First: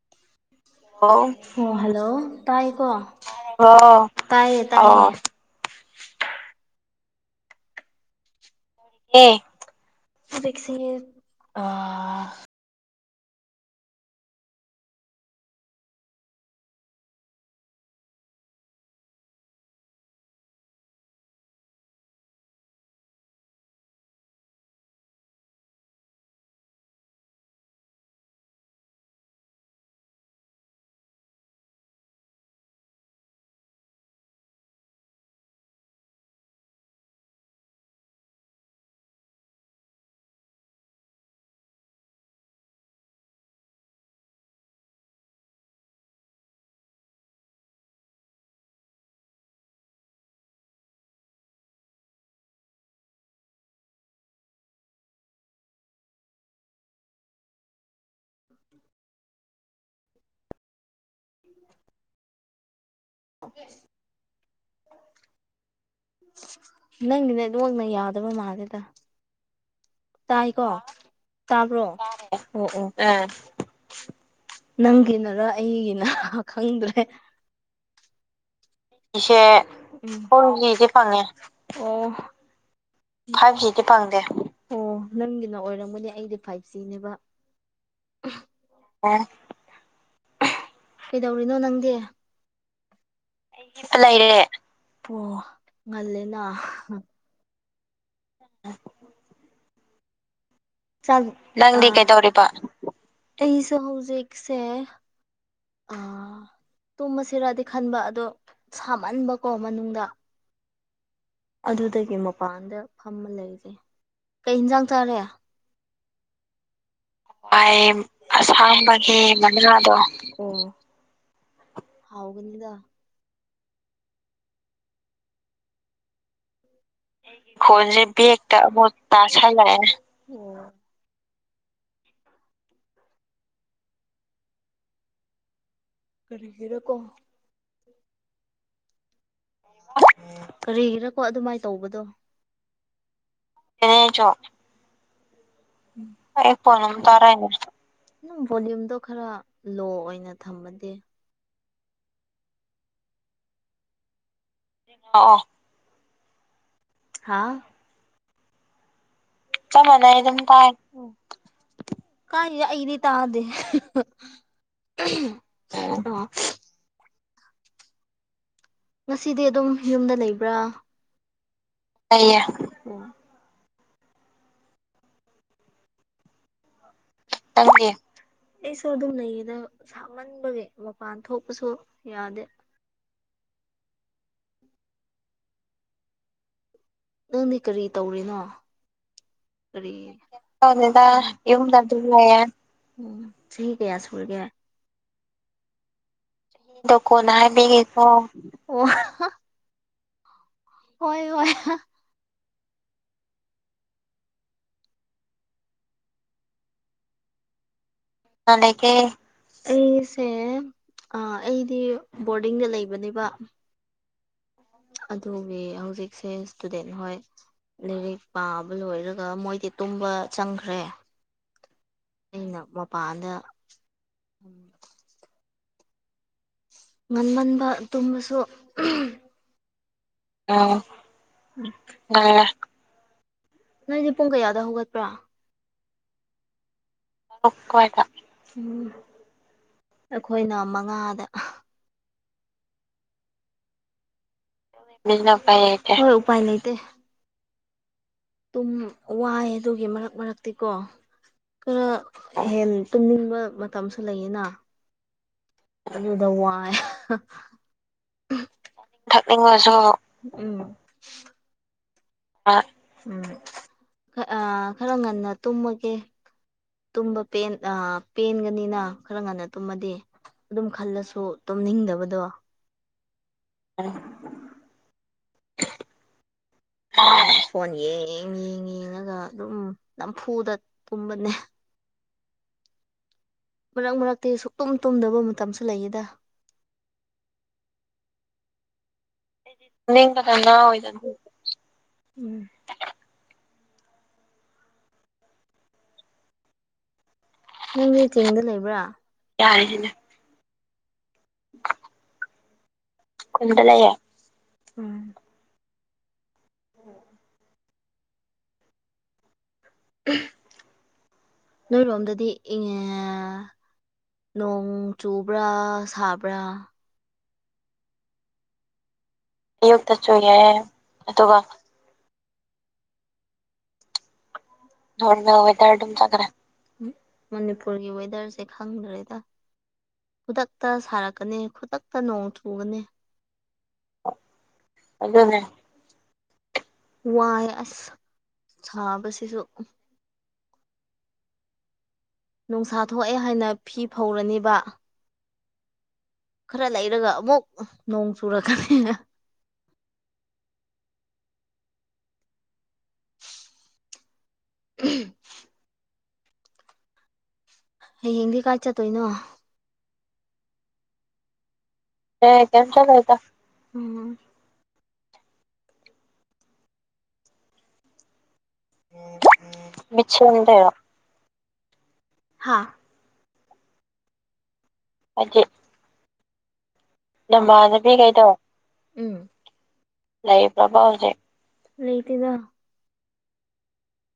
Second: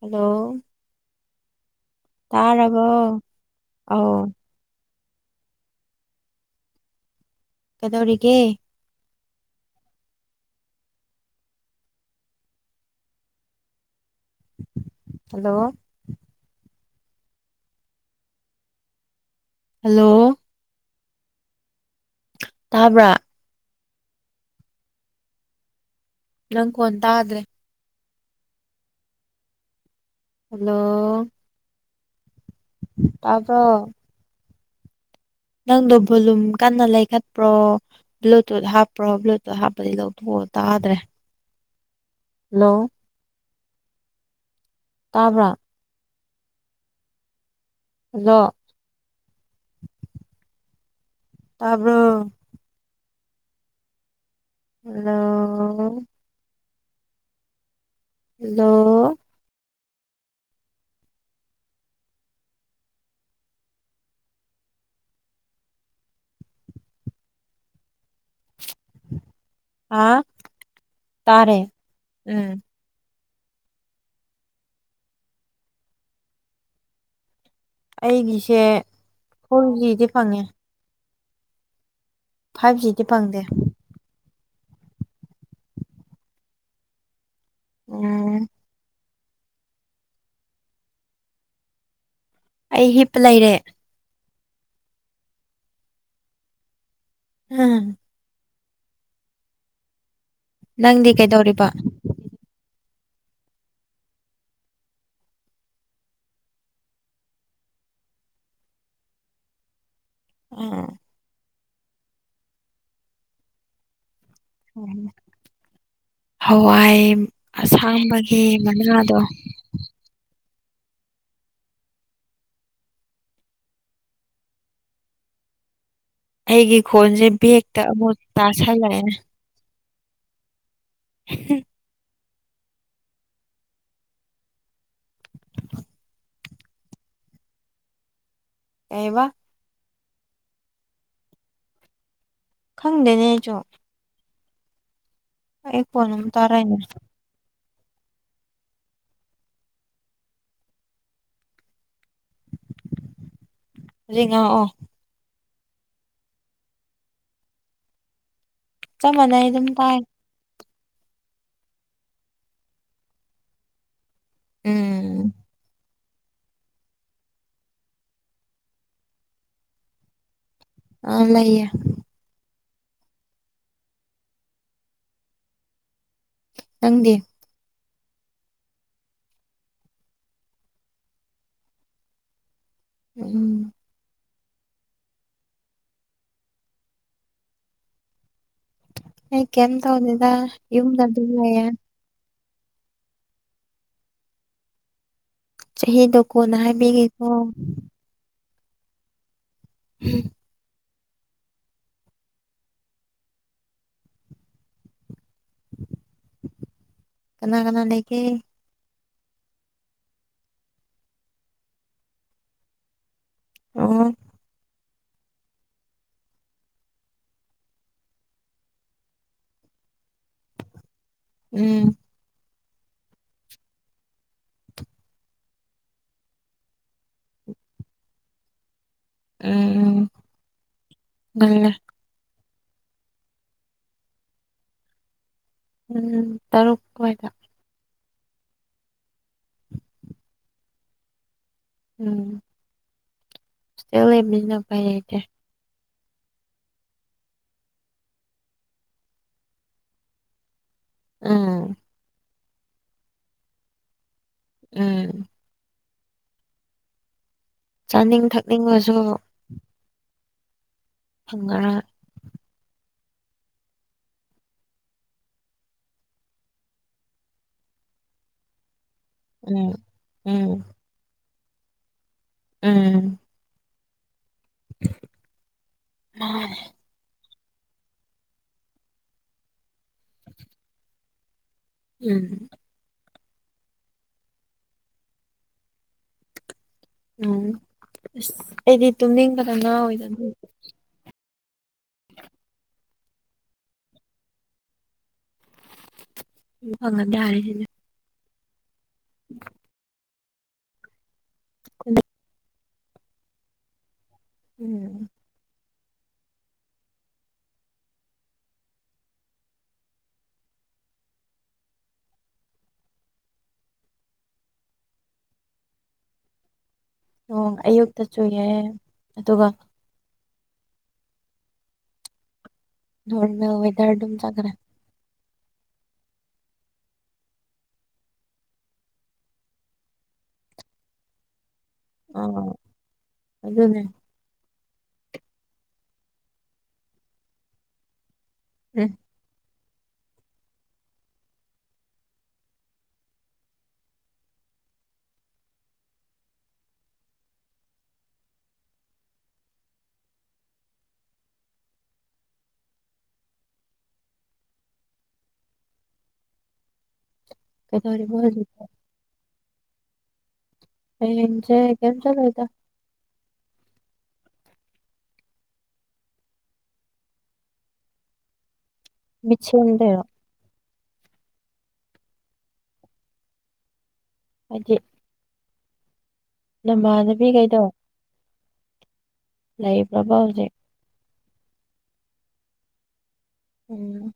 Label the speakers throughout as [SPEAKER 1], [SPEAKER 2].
[SPEAKER 1] hello
[SPEAKER 2] ꯍꯣ hello
[SPEAKER 1] ꯇꯥꯔꯕꯣ
[SPEAKER 2] ꯇꯥꯏꯀꯣ
[SPEAKER 1] ꯑꯧ
[SPEAKER 2] ꯇꯥꯏꯌꯦ ꯇꯥꯏ ꯑꯣ
[SPEAKER 1] ꯀꯩꯗꯧꯔꯤꯒꯦ
[SPEAKER 2] ꯑꯦ ꯍꯨꯖꯤꯛꯁꯦ ꯑꯥ
[SPEAKER 1] ꯍꯜꯂꯣ ꯍꯜꯂꯣ ꯇꯥꯕ꯭ꯔꯥ ꯅꯪ ꯈꯣꯟ ꯇꯥꯥꯗ꯭ꯔꯦ ꯍꯜꯂꯣ ꯇꯥꯕ꯭ꯔꯣ ꯅꯪꯗꯣ ꯕꯣꯂꯨꯝ ꯀꯟꯅ ꯂꯩꯈꯠꯄ꯭ꯔꯣ ꯕ꯭ꯂꯨꯇꯨꯠ ꯍꯥꯞꯄ꯭ꯔꯣ ꯕ꯭ꯂꯨꯇꯨꯠ ꯍꯥꯞꯄꯗꯤ ꯂꯧꯊꯣꯛꯑꯣ ꯇꯥꯗ꯭ꯔꯦ ꯍꯜꯂꯣ ꯇꯥꯕ꯭ꯔꯥ ꯍꯜꯂꯣ ꯇꯥꯕ꯭ꯔꯣ ꯍꯜꯂꯣ ꯍꯜꯂꯣ
[SPEAKER 2] [unintelligible] ꯅꯪꯒꯤ ꯅꯦꯠꯋꯥꯛꯅ ꯌꯥꯗꯕ ꯃꯥꯜꯂꯦ
[SPEAKER 1] ꯍꯥ
[SPEAKER 2] ꯇꯥꯏꯀꯣ
[SPEAKER 1] ꯇꯥꯔꯦ
[SPEAKER 2] ꯇꯥꯕ꯭ꯔꯣ
[SPEAKER 1] ꯎꯝ
[SPEAKER 2] ꯑꯣ ꯑꯣ ꯑꯦ ꯅꯪꯒꯤꯅꯔ ꯑꯩꯒꯤꯅ ꯈꯪꯗ꯭ꯔꯦ
[SPEAKER 1] ꯑꯩꯒꯤꯁꯦ
[SPEAKER 2] ꯏꯁꯦ
[SPEAKER 1] ꯐꯣꯔ ꯖꯤꯗꯤ ꯐꯪꯉꯦ
[SPEAKER 2] ꯐꯣꯔꯖꯤꯁꯦ ꯐꯪꯉꯦ ꯑꯣ
[SPEAKER 1] ꯐꯥꯏꯚ ꯖꯤꯗꯤ ꯐꯪꯗꯦ
[SPEAKER 2] ꯐꯥꯏꯚꯖꯤꯁꯦ ꯑꯣ ꯅꯪꯒꯤꯅ ꯑꯣꯏꯔꯝꯒꯅꯦ ꯑꯩꯗꯤ ꯐꯥꯏꯚ ꯁꯤꯅꯦꯕ
[SPEAKER 1] ꯑꯣ
[SPEAKER 2] ꯑꯦ ꯀꯩꯗꯧꯔꯤꯅꯣ ꯅꯪꯗꯤ
[SPEAKER 1] ꯑꯩ ꯍꯤꯞ ꯂꯩꯔꯦ
[SPEAKER 2] ꯑꯦꯄ ꯂꯩꯔꯦ ꯄ ꯉꯜꯂꯦꯅ
[SPEAKER 1] ꯎꯝ
[SPEAKER 2] ꯑ
[SPEAKER 1] ꯅꯪꯗꯤ ꯀꯩꯗꯧꯔꯤꯕ
[SPEAKER 2] ꯅꯪꯗꯤ ꯀꯩꯗꯧꯔꯤꯕ ꯑꯩꯁꯨ ꯍꯧꯖꯤꯛꯁꯦ ꯑ ꯇꯨꯝꯕꯁꯤꯔꯗꯤ ꯈꯟꯕ ꯑꯗꯣ ꯁꯥꯃꯟꯕꯀꯣ ꯃꯅꯨꯡꯗ
[SPEAKER 1] ꯑ
[SPEAKER 2] ꯑꯗꯨꯗꯒꯤ ꯃꯄꯥꯟꯗ ꯐꯝꯃ ꯂꯩꯔꯦ
[SPEAKER 1] ꯑꯣ ꯍꯋꯥꯏ ꯑꯁꯥꯡꯕꯒꯤ ꯃꯅꯥꯗꯣ
[SPEAKER 2] ꯗ ꯑꯣ ꯍꯥꯎꯒꯅꯤꯗ
[SPEAKER 1] ꯑꯩꯒꯤ ꯈꯣꯟꯁꯦ ꯕꯦꯛꯇ ꯑꯃꯨꯛ ꯇꯥꯁꯜꯂꯛꯑꯦ
[SPEAKER 2] ꯆꯂ
[SPEAKER 1] ꯍꯝ
[SPEAKER 2] ꯀꯔꯤꯒꯤꯔꯀꯣ
[SPEAKER 1] ꯀꯕ
[SPEAKER 2] ꯀꯔꯤꯒꯤꯔꯀꯣ ꯑꯗꯨꯃꯥꯏꯅ ꯇꯧꯕꯗꯣ
[SPEAKER 1] ꯈꯪꯗꯦꯅꯦ ꯑꯩꯁꯨ
[SPEAKER 2] ꯑꯦ ꯆꯣ
[SPEAKER 1] ꯑꯩ ꯈꯣꯟ ꯑꯃꯨꯛ ꯇꯥꯔꯛꯏꯅꯦ
[SPEAKER 2] ꯑꯩꯄꯣꯅ ꯇꯦꯅꯦ ꯑꯗꯨꯝ ꯕꯣꯂꯌꯨꯝꯗꯣ ꯈꯔ ꯂꯣ ꯑꯣꯏꯅ ꯊꯝꯃꯗꯤꯦ
[SPEAKER 1] ꯔꯤꯉꯥꯛꯑꯣ
[SPEAKER 2] ꯑꯣ ꯑꯣ ꯍꯥꯥ
[SPEAKER 1] ꯆ ꯃꯅꯥꯏ
[SPEAKER 2] ꯆ ꯑꯗꯨꯝ ꯀꯥꯔꯤ ꯑꯩꯗꯤ ꯇꯥꯗꯦ
[SPEAKER 1] ꯎꯝ
[SPEAKER 2] [unintelligible] ꯉꯁꯤꯗꯤ ꯑꯗꯨꯝ ꯌꯨꯝꯗ ꯂꯩꯕ꯭ꯔꯥ
[SPEAKER 1] ꯑ ꯂꯩꯌꯦꯦ
[SPEAKER 2] ꯂꯩꯌꯦ
[SPEAKER 1] ꯅꯪꯗꯤꯦ
[SPEAKER 2] ꯁꯨ ꯑꯗꯨꯝ ꯅꯌꯦꯗ ꯑꯃꯟꯕꯒꯤ ꯃꯄꯥꯟ ꯊꯣꯛꯄꯁꯨ ꯌꯥꯗꯦ
[SPEAKER 1] ꯎꯝ
[SPEAKER 2] ꯅꯪꯗꯤ ꯀꯔꯤ ꯇꯧꯔꯤꯅꯣ
[SPEAKER 1] ꯑꯩ ꯀꯩꯝ
[SPEAKER 2] ꯀꯔꯤ
[SPEAKER 1] ꯇꯧꯗꯦꯗ ꯌꯨꯝꯗ ꯑꯗꯨꯝ ꯂꯩꯌꯦ
[SPEAKER 2] ꯁꯨꯔꯦ ꯎꯝ ꯆꯍꯤ ꯀꯌꯥ ꯁꯨꯔꯒꯦ
[SPEAKER 1] ꯍ ꯗꯣꯛ
[SPEAKER 2] ꯗ ꯀꯣꯟꯅꯥꯒꯀꯣ
[SPEAKER 1] ꯎꯝ
[SPEAKER 2] ꯍꯣꯏ ꯍꯣꯏ
[SPEAKER 1] ꯀꯅꯥ ꯀꯅꯥ ꯂꯩꯀ
[SPEAKER 2] ꯑꯩꯁꯦ ꯑꯩꯗꯤ ꯕꯣꯔꯗꯤꯡꯗ ꯂꯩꯕꯅꯦꯕ
[SPEAKER 1] ꯑꯣ
[SPEAKER 2] ꯑꯗꯨꯒꯤ ꯍꯧꯖꯤꯛꯁꯦ ꯏꯁꯇꯨꯗꯦꯟ ꯍꯣꯏ ꯂꯥꯏꯔꯤꯛ ꯄꯥꯕ ꯂꯣꯏꯔꯒ ꯃꯣꯏꯗꯤ ꯇꯨꯝꯕ ꯆꯪꯈ꯭ꯔꯦ
[SPEAKER 1] ꯎꯝ
[SPEAKER 2] ꯑꯩꯅ ꯃꯄꯥꯟꯗ ꯉꯟꯃꯟꯕ ꯇꯨꯝꯕꯁꯨ
[SPEAKER 1] ꯎꯝ
[SPEAKER 2] ꯑ
[SPEAKER 1] ꯉꯜꯂꯦ
[SPEAKER 2] ꯉ ꯅꯪꯗꯤꯦ ꯄꯨꯡ ꯀꯌꯥꯗ ꯍꯧꯒꯠꯄ꯭ꯔꯥ
[SPEAKER 1] ꯎꯝ ꯇꯔꯨꯛ ꯑꯣꯏꯗ
[SPEAKER 2] ꯎꯝ ꯑꯩꯈꯣꯏꯅ ꯃꯉꯥꯗ
[SPEAKER 1] ꯎꯝ ꯂꯩꯕꯅ
[SPEAKER 2] ꯅ ꯄ ꯑꯗꯨꯝ ꯋꯥꯏ ꯑꯗꯨꯒꯤ ꯃꯔꯛ ꯃꯔꯛꯇꯤꯀꯣ
[SPEAKER 1] ꯎꯝ
[SPEAKER 2] ꯈꯔ ꯍꯦꯟ ꯇꯨꯝꯅꯤꯡꯕ ꯃꯇꯝꯁꯨ ꯂꯩꯌꯦꯅ
[SPEAKER 1] ꯎꯝ
[SPEAKER 2] ꯗꯧ ꯋꯥ
[SPEAKER 1] ꯆꯥꯅꯤꯡ ꯊꯛꯅꯤꯡꯕꯁꯨ
[SPEAKER 2] ꯊꯛꯉꯁꯨꯣ ꯎꯝ
[SPEAKER 1] ꯈꯪꯒꯔ
[SPEAKER 2] ꯎꯝ ꯑ ꯈꯔ ꯉꯟꯅ ꯇꯨꯝꯃꯒꯦ ꯇꯨꯝꯕ ꯄꯦꯟ ꯑ ꯄꯦꯟꯒꯅꯤꯅ ꯈꯔ ꯉꯟꯅ
[SPEAKER 1] ꯎꯝ
[SPEAKER 2] ꯇꯨꯝꯃꯗꯤ
[SPEAKER 1] ꯎꯝ
[SPEAKER 2] ꯑꯗꯨꯝ ꯈꯜꯂꯁꯨ ꯇꯨꯝꯅꯤꯡꯗꯕꯗꯣ
[SPEAKER 1] ꯎꯝ
[SPEAKER 2] ꯍ
[SPEAKER 1] ꯑ
[SPEAKER 2] ꯐꯣꯟ ꯌꯦꯡ ꯌꯦꯡ ꯌꯦꯡꯉꯒ ꯑꯗꯨꯝ ꯅꯝꯐꯨꯗ ꯀꯨꯝꯕꯅꯦ
[SPEAKER 1] ꯎꯝ
[SPEAKER 2] ꯃꯔꯛ ꯃꯔꯛꯇꯤ ꯁꯨꯛꯇꯨꯝ ꯇꯨꯝꯗꯕ ꯃꯇꯝꯁꯨ ꯂꯩꯌꯦꯗ
[SPEAKER 1] ꯎꯝ ꯑꯁ ꯑꯩꯗꯤ ꯇꯨꯝꯅꯤꯡꯕꯅ ꯉꯥ ꯑꯣꯏꯗꯅ
[SPEAKER 2] ꯑ ꯑꯣꯏꯗ ꯎꯝ
[SPEAKER 1] ꯎ ꯍꯉꯗꯦ ꯍꯥꯏꯔꯅꯦ
[SPEAKER 2] ꯅꯪꯅꯦ ꯆꯤꯡꯗ ꯂꯩꯕ꯭ꯔꯥ ꯌꯥꯁꯤꯅ
[SPEAKER 1] [inaudible]
[SPEAKER 2] ꯀꯨꯟꯗꯂꯌꯦ
[SPEAKER 1] ꯎꯝ
[SPEAKER 2] ꯎꯝ
[SPEAKER 1] [inaudible]
[SPEAKER 2] ꯅꯣꯏꯔꯣꯝꯗꯗꯤ ꯏ ꯅꯣꯡ ꯆꯨꯕ꯭ꯔꯥ ꯁꯥꯕ꯭ꯔꯥ
[SPEAKER 1] ꯎ ꯑꯌꯨꯛꯇꯁꯨ ꯌꯥꯏ ꯑꯗꯨꯒ
[SPEAKER 2] ꯑꯌꯨꯛꯇꯁꯨ ꯌꯥꯏ ꯑꯗꯨꯒ
[SPEAKER 1] ꯅꯋꯦꯗꯔꯝ ꯆꯒ꯭ꯔ
[SPEAKER 2] ꯈ ꯃꯅꯤꯄꯨꯔꯒꯤ ꯋꯗꯔꯁꯦ ꯈꯪꯗ꯭ꯔꯦꯗ ꯈꯨꯗꯛꯇ ꯁꯥꯔꯛꯀꯅꯤ ꯈꯨꯗꯛꯇ ꯅꯣꯡ
[SPEAKER 1] ꯑꯥ
[SPEAKER 2] ꯆꯨꯒꯅꯤ
[SPEAKER 1] ꯑꯗꯨꯅꯦ
[SPEAKER 2] ꯑꯗꯨꯗꯅꯦ ꯋꯥꯏ ꯑꯁ
[SPEAKER 1] ꯎꯝ
[SPEAKER 2] ꯁꯥꯕꯁꯤꯁꯨ ꯅꯨꯡꯁꯥ ꯊꯣꯛꯑꯦ ꯍꯥꯏꯅ ꯐꯤ ꯐꯧꯔꯅꯤꯕ ꯈꯔ ꯂꯩꯔꯒ ꯑꯃꯨꯛ ꯅꯣꯡ ꯆꯨꯔꯛꯀꯅꯤꯅ ꯎꯝ
[SPEAKER 1] ꯀꯩꯗꯧꯔꯤꯕ
[SPEAKER 2] ꯍꯌꯦꯡꯗꯤ ꯀꯥꯏ
[SPEAKER 1] ꯍꯧꯖꯤꯛꯇꯤ
[SPEAKER 2] ꯆꯠꯇꯣꯏꯅꯣ
[SPEAKER 1] ꯑꯩꯖꯦ
[SPEAKER 2] ꯀꯩꯝ ꯆꯠꯂꯣꯏꯗꯥ ꯎꯝ
[SPEAKER 1] [unintelligible]
[SPEAKER 2] [unintelligible] ꯍꯥꯥ
[SPEAKER 1] ꯍꯥꯏꯗꯤ
[SPEAKER 2] ꯍꯥꯏꯗꯤ
[SPEAKER 1] ꯅꯃꯥꯟꯅꯕꯤ
[SPEAKER 2] ꯅꯃꯥꯟꯅꯕꯤꯈꯩꯗꯣ ꯎꯝ
[SPEAKER 1] ꯂꯩꯕ꯭ꯔꯕ ꯍꯧꯖꯤꯛ
[SPEAKER 2] ꯂꯩꯕ꯭ꯔꯕ ꯍꯧꯖꯤꯛ ꯂꯩꯇꯦꯗꯥ
[SPEAKER 1] ꯎꯝ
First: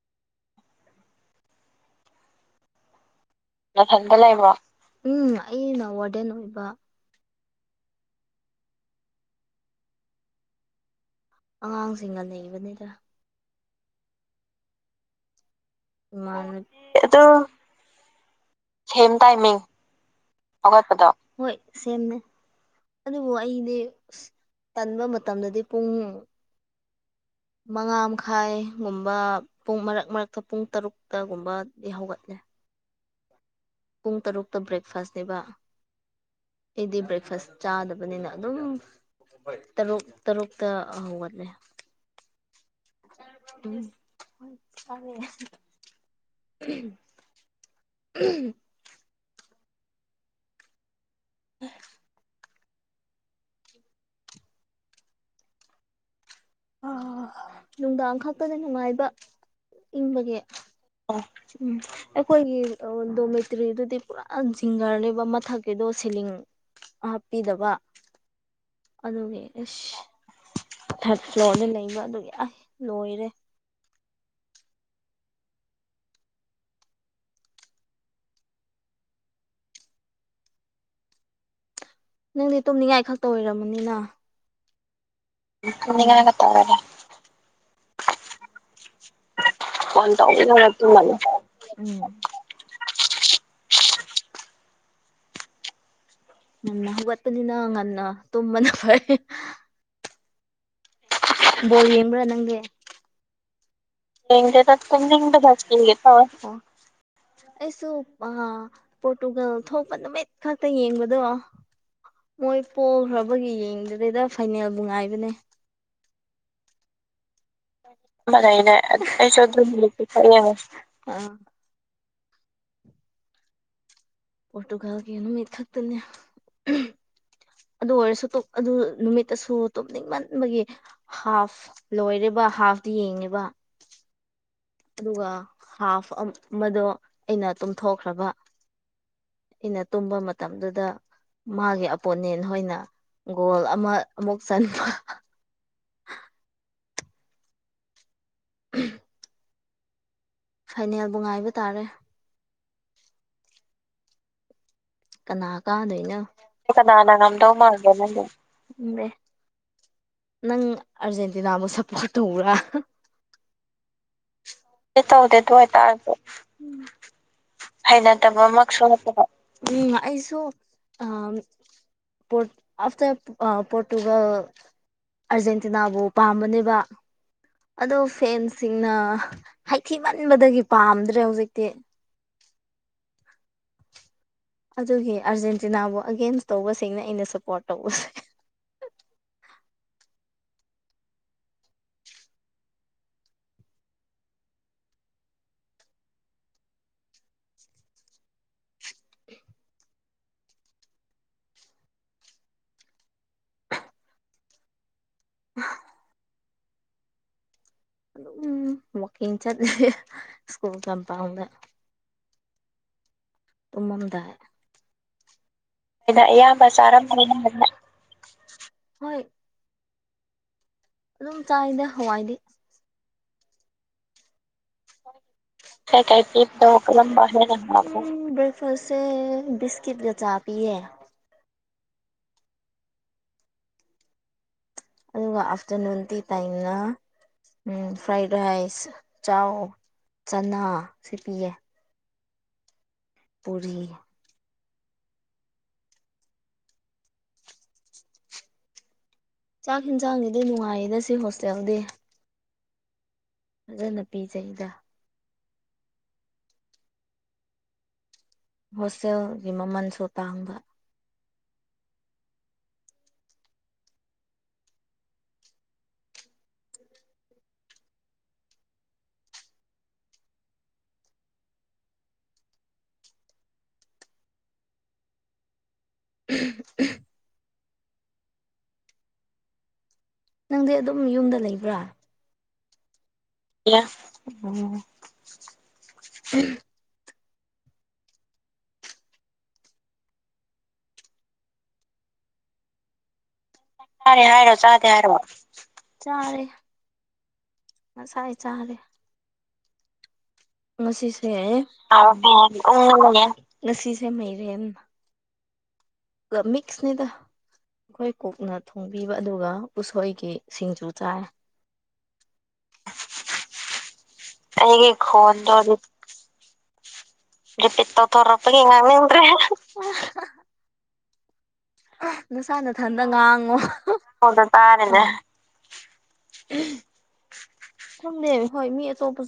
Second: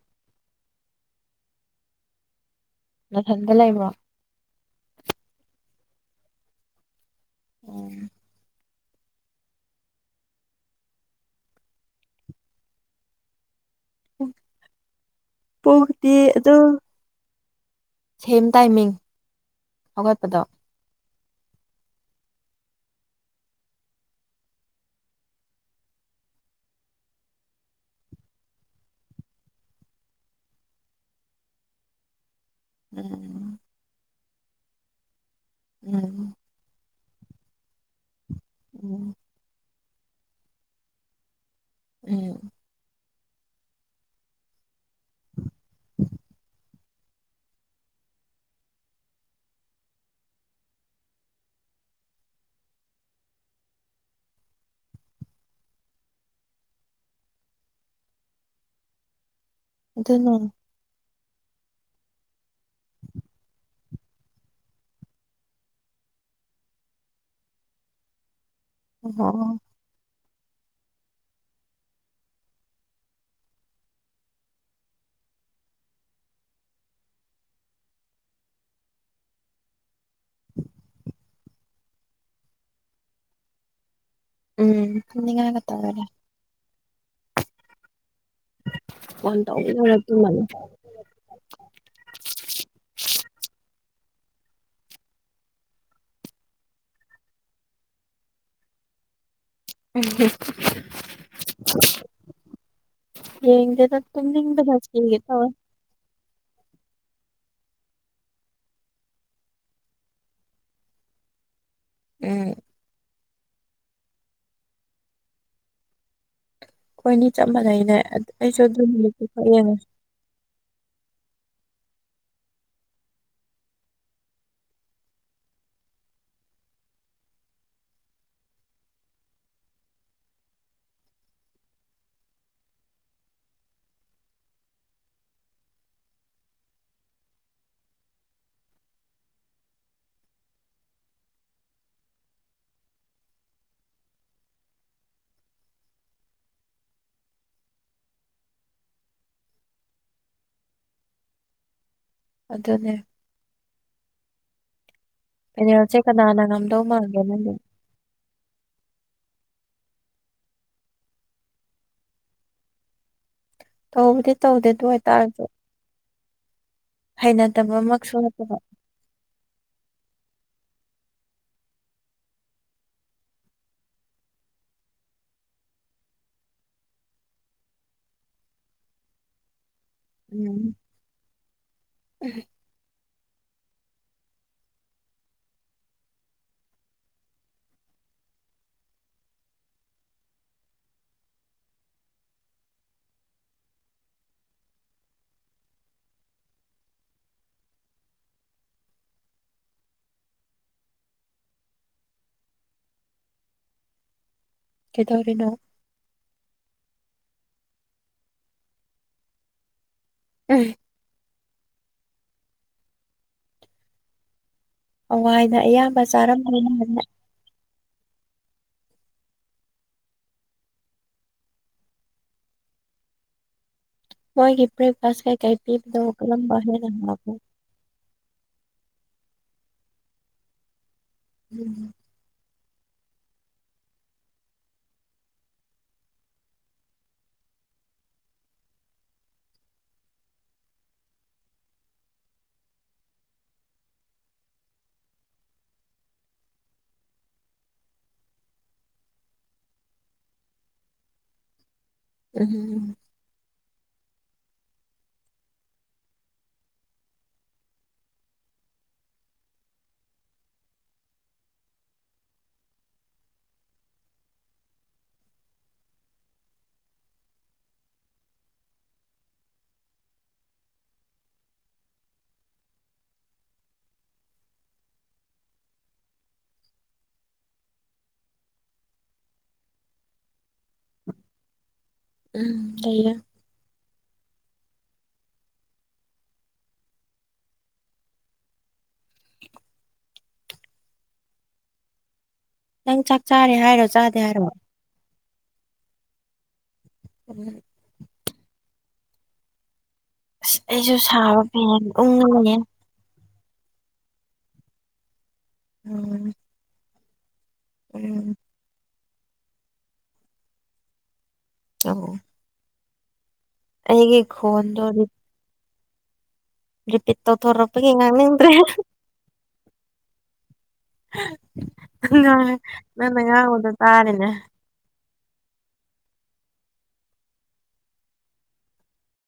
[SPEAKER 1] ꯅꯊꯟꯗ ꯂꯩꯕ꯭ꯔꯣ
[SPEAKER 2] ꯭ꯔ ꯎꯝ ꯑꯩꯅ ꯋꯥꯔꯗꯦꯟ ꯑꯣꯏꯕ
[SPEAKER 1] ꯑꯣ
[SPEAKER 2] ꯑꯉꯥꯡꯁꯤꯡꯅ ꯂꯩꯕꯅꯤꯗ
[SPEAKER 1] ꯄꯨꯡꯗꯤ ꯑꯗꯨꯝ
[SPEAKER 2] ꯑꯗꯨ
[SPEAKER 1] ꯁꯦꯝ ꯇꯥꯏꯃꯤꯡ ꯍꯧꯒꯠꯄꯗꯣ
[SPEAKER 2] ꯒꯠꯄꯗꯣ ꯍꯣꯏ ꯁꯦꯝꯅꯦ ꯑꯗꯨꯕꯨ ꯑꯩꯗꯤ ꯑ ꯇꯟꯕ ꯃꯇꯝꯗꯗꯤ ꯄꯨꯡ ꯃꯉꯥ ꯃꯈꯥꯏꯒꯨꯝꯕ ꯄꯨꯡ ꯃꯔꯛ ꯃꯔꯛꯇ ꯄꯨꯡ ꯇꯔꯨꯛꯇꯒꯨꯝꯕꯗꯤ ꯍꯧꯒꯠꯂꯦ
[SPEAKER 1] ꯎꯝ
[SPEAKER 2] ꯄꯨꯡ ꯇꯔꯨꯛꯇ ꯕ꯭ꯔꯦꯛꯐꯥꯁꯅꯦꯕ
[SPEAKER 1] ꯎꯝ
[SPEAKER 2] ꯑꯩꯗꯤ ꯕ꯭ꯔꯦꯛꯐꯥꯁ ꯆꯥꯗꯕꯅꯤꯅ ꯑꯗꯨꯝ
[SPEAKER 1] ꯎꯝ
[SPEAKER 2] ꯇꯔꯨꯛ ꯇꯔꯨꯛꯇ ꯍꯧꯒꯠꯂꯦ
[SPEAKER 1] ꯎꯝ
[SPEAKER 2] ꯎ ꯐꯔꯦ [inaudible] ꯌꯦ [unintelligible] ꯑ ꯅꯨꯡꯗꯥꯡ ꯈꯛꯇꯗ ꯅꯨꯡꯉꯥꯏꯕ
[SPEAKER 1] ꯑꯗꯨꯅ
[SPEAKER 2] ꯏꯪꯕꯒꯤ ꯑꯣ ꯎꯝ ꯑꯩꯈꯣꯏꯒꯤ ꯗꯣꯃꯦꯇ꯭ꯔꯤꯗꯨꯗꯤ ꯄꯨꯔꯥ ꯖꯤꯡꯒꯔꯅꯦꯕ ꯃꯊꯛꯀꯤꯗꯣ ꯁꯤꯂꯤꯡ ꯍꯥꯞꯄꯤꯗꯕ ꯑꯗꯨꯒꯤ
[SPEAKER 1] ꯑꯣ
[SPEAKER 2] ꯑꯁ ꯐꯂꯣꯔ ꯂꯩꯕ ꯑꯗꯨꯒꯤ ꯑꯁ ꯂꯣꯏꯔꯦ
[SPEAKER 1] [inaudible]
[SPEAKER 2] ꯅꯪꯗꯤ ꯇꯨꯝꯅꯤꯡꯉꯥꯏ ꯈꯛꯇ ꯑꯣꯏꯔꯝꯃꯅꯤꯅ
[SPEAKER 1] ꯎꯝ ꯇꯨꯝꯅꯤꯡꯉꯥꯏꯒ ꯇꯧꯔꯦ
[SPEAKER 2] [unintelligible]
[SPEAKER 1] ꯐꯣꯟ ꯇꯧꯕꯗꯨꯗ
[SPEAKER 2] ꯐꯣꯟ ꯇꯧꯕ
[SPEAKER 1] ꯇꯨꯝꯃꯅꯤ
[SPEAKER 2] ꯂꯣꯏꯔ ꯇꯨꯝꯃꯅꯤ ꯉꯟꯅ ꯍꯧꯒꯠꯄꯅꯤꯅ ꯉꯟꯅ ꯇꯨꯝꯕꯅ ꯐꯩ
[SPEAKER 1] [unintelligible]
[SPEAKER 2] ꯕꯣꯜ ꯌꯦꯡꯕ꯭ꯔꯥ ꯅꯪꯗꯤ
[SPEAKER 1] ꯌꯦꯡꯗꯦꯗ
[SPEAKER 2] ꯌꯦꯡꯗꯦꯗ
[SPEAKER 1] ꯇꯨꯝꯅꯤꯡꯕꯅ ꯁꯤꯒꯦ ꯇꯧꯋꯦ
[SPEAKER 2] ꯇꯨꯝꯅꯤꯡꯕꯅ
[SPEAKER 1] ꯎꯝ
[SPEAKER 2] ꯁꯤꯒꯦ ꯇꯧꯋꯦ ꯑꯩꯁꯨ ꯑꯥ ꯄꯣꯔꯇꯨꯒꯜ ꯊꯣꯛꯄ ꯅꯨꯃꯤꯠ ꯈꯛꯇ ꯌꯦꯡꯕꯗꯣ ꯃꯣꯏ ꯄꯣꯛꯈ꯭ꯔꯕꯒꯤ ꯌꯦꯡꯗ꯭ꯔꯤꯗ ꯐꯥꯏꯅꯦꯜꯕꯨ ꯉꯥꯏꯕꯅꯦ
[SPEAKER 1] ꯈꯣꯏꯅꯤ ꯆꯞ ꯃꯥꯟꯅꯩꯅꯦ ꯑꯩꯁꯨ
[SPEAKER 2] ꯃꯥꯟꯅꯩꯅꯦ
[SPEAKER 1] ꯑꯗꯨꯝ ꯅꯨꯃꯤꯠꯇꯨ
[SPEAKER 2] ꯑꯩꯁꯨ
[SPEAKER 1] ꯈꯛ ꯌꯦꯡꯉꯤ
[SPEAKER 2] [unintelligible] ꯄꯣꯔꯇꯨꯒꯥꯜꯒꯤ ꯅꯨꯃꯤꯠ ꯈꯛꯇꯅꯦ ꯑꯗꯨ ꯑꯣꯏꯔꯁꯨ ꯇ ꯑꯗꯨ ꯅꯨꯃꯤꯠꯇꯁꯨ ꯇꯨꯝꯅꯤꯡꯃꯟꯕꯒꯤ ꯍꯥꯐ ꯂꯣꯏꯔꯦꯕ ꯍꯥꯐꯇꯤ ꯌꯦꯡꯉꯦꯕ ꯑꯗꯨꯒ ꯍꯥꯐ ꯑꯃꯗꯣ ꯑꯩꯅ ꯇꯨꯝꯊꯣꯛꯈ꯭ꯔꯕ ꯑꯩꯅ ꯇꯨꯝꯕ ꯃꯇꯝꯗꯨꯗ ꯃꯥꯒꯤ ꯑꯄꯣꯅꯦꯟ ꯍꯣꯏꯅ ꯒꯣꯜ ꯑꯃ ꯑꯃꯨꯛ ꯆꯟꯕ [inaudible] ꯐꯥꯏꯅꯦꯜꯕꯨ ꯉꯥꯏꯕ ꯇꯥꯔꯦ
[SPEAKER 1] ꯑꯗꯨꯅꯦ
[SPEAKER 2] ꯀꯅꯥ
[SPEAKER 1] ꯐꯥꯏꯅꯦꯜꯁꯦ
[SPEAKER 2] ꯀꯥꯗꯣꯏꯅꯣ
[SPEAKER 1] ꯀꯅꯥꯅ ꯉꯝꯗꯧ
[SPEAKER 2] ꯀꯅꯥꯅ
[SPEAKER 1] ꯃꯥꯟꯒꯦ
[SPEAKER 2] ꯉꯝꯗꯧ
[SPEAKER 1] ꯅꯪꯗꯤ
[SPEAKER 2] ꯃꯥꯟꯒꯦ ꯅꯪꯗꯤ ꯈꯪꯗꯦ ꯅꯪ ꯑꯔꯖꯦꯟꯇꯤꯅꯥꯕꯨ ꯁꯞꯄꯣꯔꯠ ꯇꯧꯕ꯭ꯔꯥ
[SPEAKER 1] ꯇꯧꯕꯗꯤ ꯇꯧꯗꯦ ꯑꯗꯨ ꯑꯣꯏ
[SPEAKER 2] ꯑꯩ
[SPEAKER 1] ꯇꯥꯔꯁꯨ
[SPEAKER 2] [inaudible]
[SPEAKER 1] ꯍꯩꯅꯗꯕꯃꯛꯁꯨ ꯅꯠꯇꯕ
[SPEAKER 2] ꯍꯩꯅꯗꯕꯃꯛꯁꯨ ꯅꯠꯇꯕ ꯎꯝ ꯑꯩꯁꯨ ꯑꯝ ꯄꯣꯠ ꯑꯐꯇ ꯑ ꯄꯣꯔꯇꯨꯒꯜ ꯑꯥꯔꯖꯦꯟꯇꯤꯅꯥꯕꯨ ꯄꯥꯝꯕꯅꯦꯕ ꯑꯗꯣ ꯐꯦꯟꯁꯤꯡ ꯅ ꯍꯩꯊꯤꯃꯟꯕꯗꯒꯤ
[SPEAKER 1] ꯎꯝ
[SPEAKER 2] ꯄꯥꯝꯗ꯭ꯔꯦ ꯍꯧꯖꯤꯛꯇꯤ
[SPEAKER 1] [inaudible]
[SPEAKER 2] ꯑꯗꯨꯒꯤ ꯑꯥꯔꯖꯦꯟꯇꯤꯅꯥꯕꯨ ꯑꯒꯦꯟꯁ ꯇꯧꯕꯁꯤꯡꯅ ꯑꯩꯅ ꯁꯄꯣꯔꯠ ꯇꯧꯕ
[SPEAKER 1] ꯀꯩꯗꯧꯔꯤꯅꯣ
[SPEAKER 2] ꯋꯥꯀꯤꯡ ꯆꯥꯠꯂꯤ ꯁꯀꯨꯜ ꯀꯥꯝꯄꯥꯜꯗ ꯇꯨꯃꯝꯗꯥꯥꯏ
[SPEAKER 1] ꯑꯋꯥꯥꯏꯅ ꯑꯌꯥꯝ [inaudible]
[SPEAKER 2] ꯅ ꯑꯌꯥꯝꯕ ꯆꯥꯔꯗ [inaudible] ꯍꯣꯢ ꯑꯗꯨꯝ ꯆꯥꯏꯗ ꯍꯋꯥꯏꯗꯤ
[SPEAKER 1] ꯃꯣꯏꯒꯤ ꯕ꯭ꯔꯦꯛ ꯐꯥꯁ ꯀꯩ ꯀꯩ ꯄꯤꯕꯗꯣ ꯀꯔꯝꯕ ꯍꯦꯟꯅ ꯍꯥꯎꯒꯦ
[SPEAKER 2] ꯑꯝ ꯕ꯭ꯔꯦꯛꯐꯥꯁꯁꯦ ꯕꯤꯁꯀꯤꯠꯒ ꯆꯥ ꯄꯤꯌꯦ
[SPEAKER 1] [unintelligible]
[SPEAKER 2] ꯑꯗꯨꯒ ꯑꯥꯐꯇꯔꯅꯨꯟꯒꯤ ꯇꯥꯏꯝꯅ ꯎꯝ ꯐ꯭ꯔꯥꯏ ꯔꯥꯏꯁ ꯆꯥꯎ ꯆꯅꯥ ꯁꯤ ꯄꯤꯌꯦ ꯄꯨꯔꯤ ꯆꯥꯛ ꯍꯤꯟꯖꯥꯡꯒꯤꯗꯤ ꯅꯨꯡꯉꯥꯏꯌꯦꯗ ꯁꯤ ꯍꯣꯁꯇꯦꯜꯗꯤ
[SPEAKER 1] ꯑꯍꯨꯝ
[SPEAKER 2] ꯐꯖꯅ ꯄꯤꯖꯩꯗ ꯍꯣꯁꯇꯦꯜꯒꯤ ꯃꯃꯜꯁꯨ ꯇꯥꯡꯕ [inaudible] ꯅꯪꯗꯤ ꯑꯗꯨꯝ ꯌꯨꯝꯗ ꯂꯩꯕ꯭ꯔꯥ
[SPEAKER 1] ꯎꯝ ꯂꯩꯌꯦ
[SPEAKER 2] [inaudible]
[SPEAKER 1] ꯅꯪ ꯆꯥꯛ ꯆꯥꯔꯦ ꯍꯥꯏꯔꯣ
[SPEAKER 2] ꯆꯥꯔꯦ ꯍꯥꯏꯔꯣ ꯆꯥꯗꯦ ꯍꯥꯏꯔꯣ ꯆꯥꯔꯦ
[SPEAKER 1] [inaudible]
[SPEAKER 2] ꯉꯁꯥꯏ ꯆꯥꯔꯦ
[SPEAKER 1] ꯑꯁ ꯑꯩꯁꯨ
[SPEAKER 2] ꯉꯁꯤꯁꯦ
[SPEAKER 1] ꯁꯥꯕ ꯐꯦꯟ ꯎꯪꯉ ꯂꯩꯌꯦ
[SPEAKER 2] [inaudible] ꯉꯁꯤꯁꯦ ꯃꯩꯔꯦꯟ
[SPEAKER 1] ꯑꯝ
[SPEAKER 2] ꯃꯤꯁꯅꯦꯗ ꯑꯩꯈꯣꯏ ꯀꯨꯛꯅ ꯊꯣꯡꯕꯤꯕ ꯑꯗꯨꯒ ꯎꯁꯣꯏꯒꯤ ꯁꯤꯡꯖꯨ ꯆꯥꯏ
[SPEAKER 1] ꯑ [inaudible] ꯈꯣꯟꯗꯣ
[SPEAKER 2] ꯑꯩꯒꯤ ꯈꯣꯟꯗꯣ
[SPEAKER 1] ꯔꯦꯕꯤꯠ
[SPEAKER 2] ꯔꯤꯄꯤꯠ
[SPEAKER 1] ꯇꯧꯊꯣꯛꯔꯛꯕꯒꯤ ꯉꯥꯡꯅꯤꯡꯗꯔꯦ
[SPEAKER 2] ꯇꯧꯊꯣꯔꯛꯄꯒꯤ ꯉꯥꯡꯅꯤꯡꯗ꯭ꯔꯦ
[SPEAKER 1] ꯅꯪ ꯉꯥꯡꯕꯗꯣ ꯇꯥꯔꯤꯅꯦ
[SPEAKER 2] ꯊꯗ ꯍꯣꯏ ꯃꯤ ꯇꯣꯄꯁꯨ [inaudible]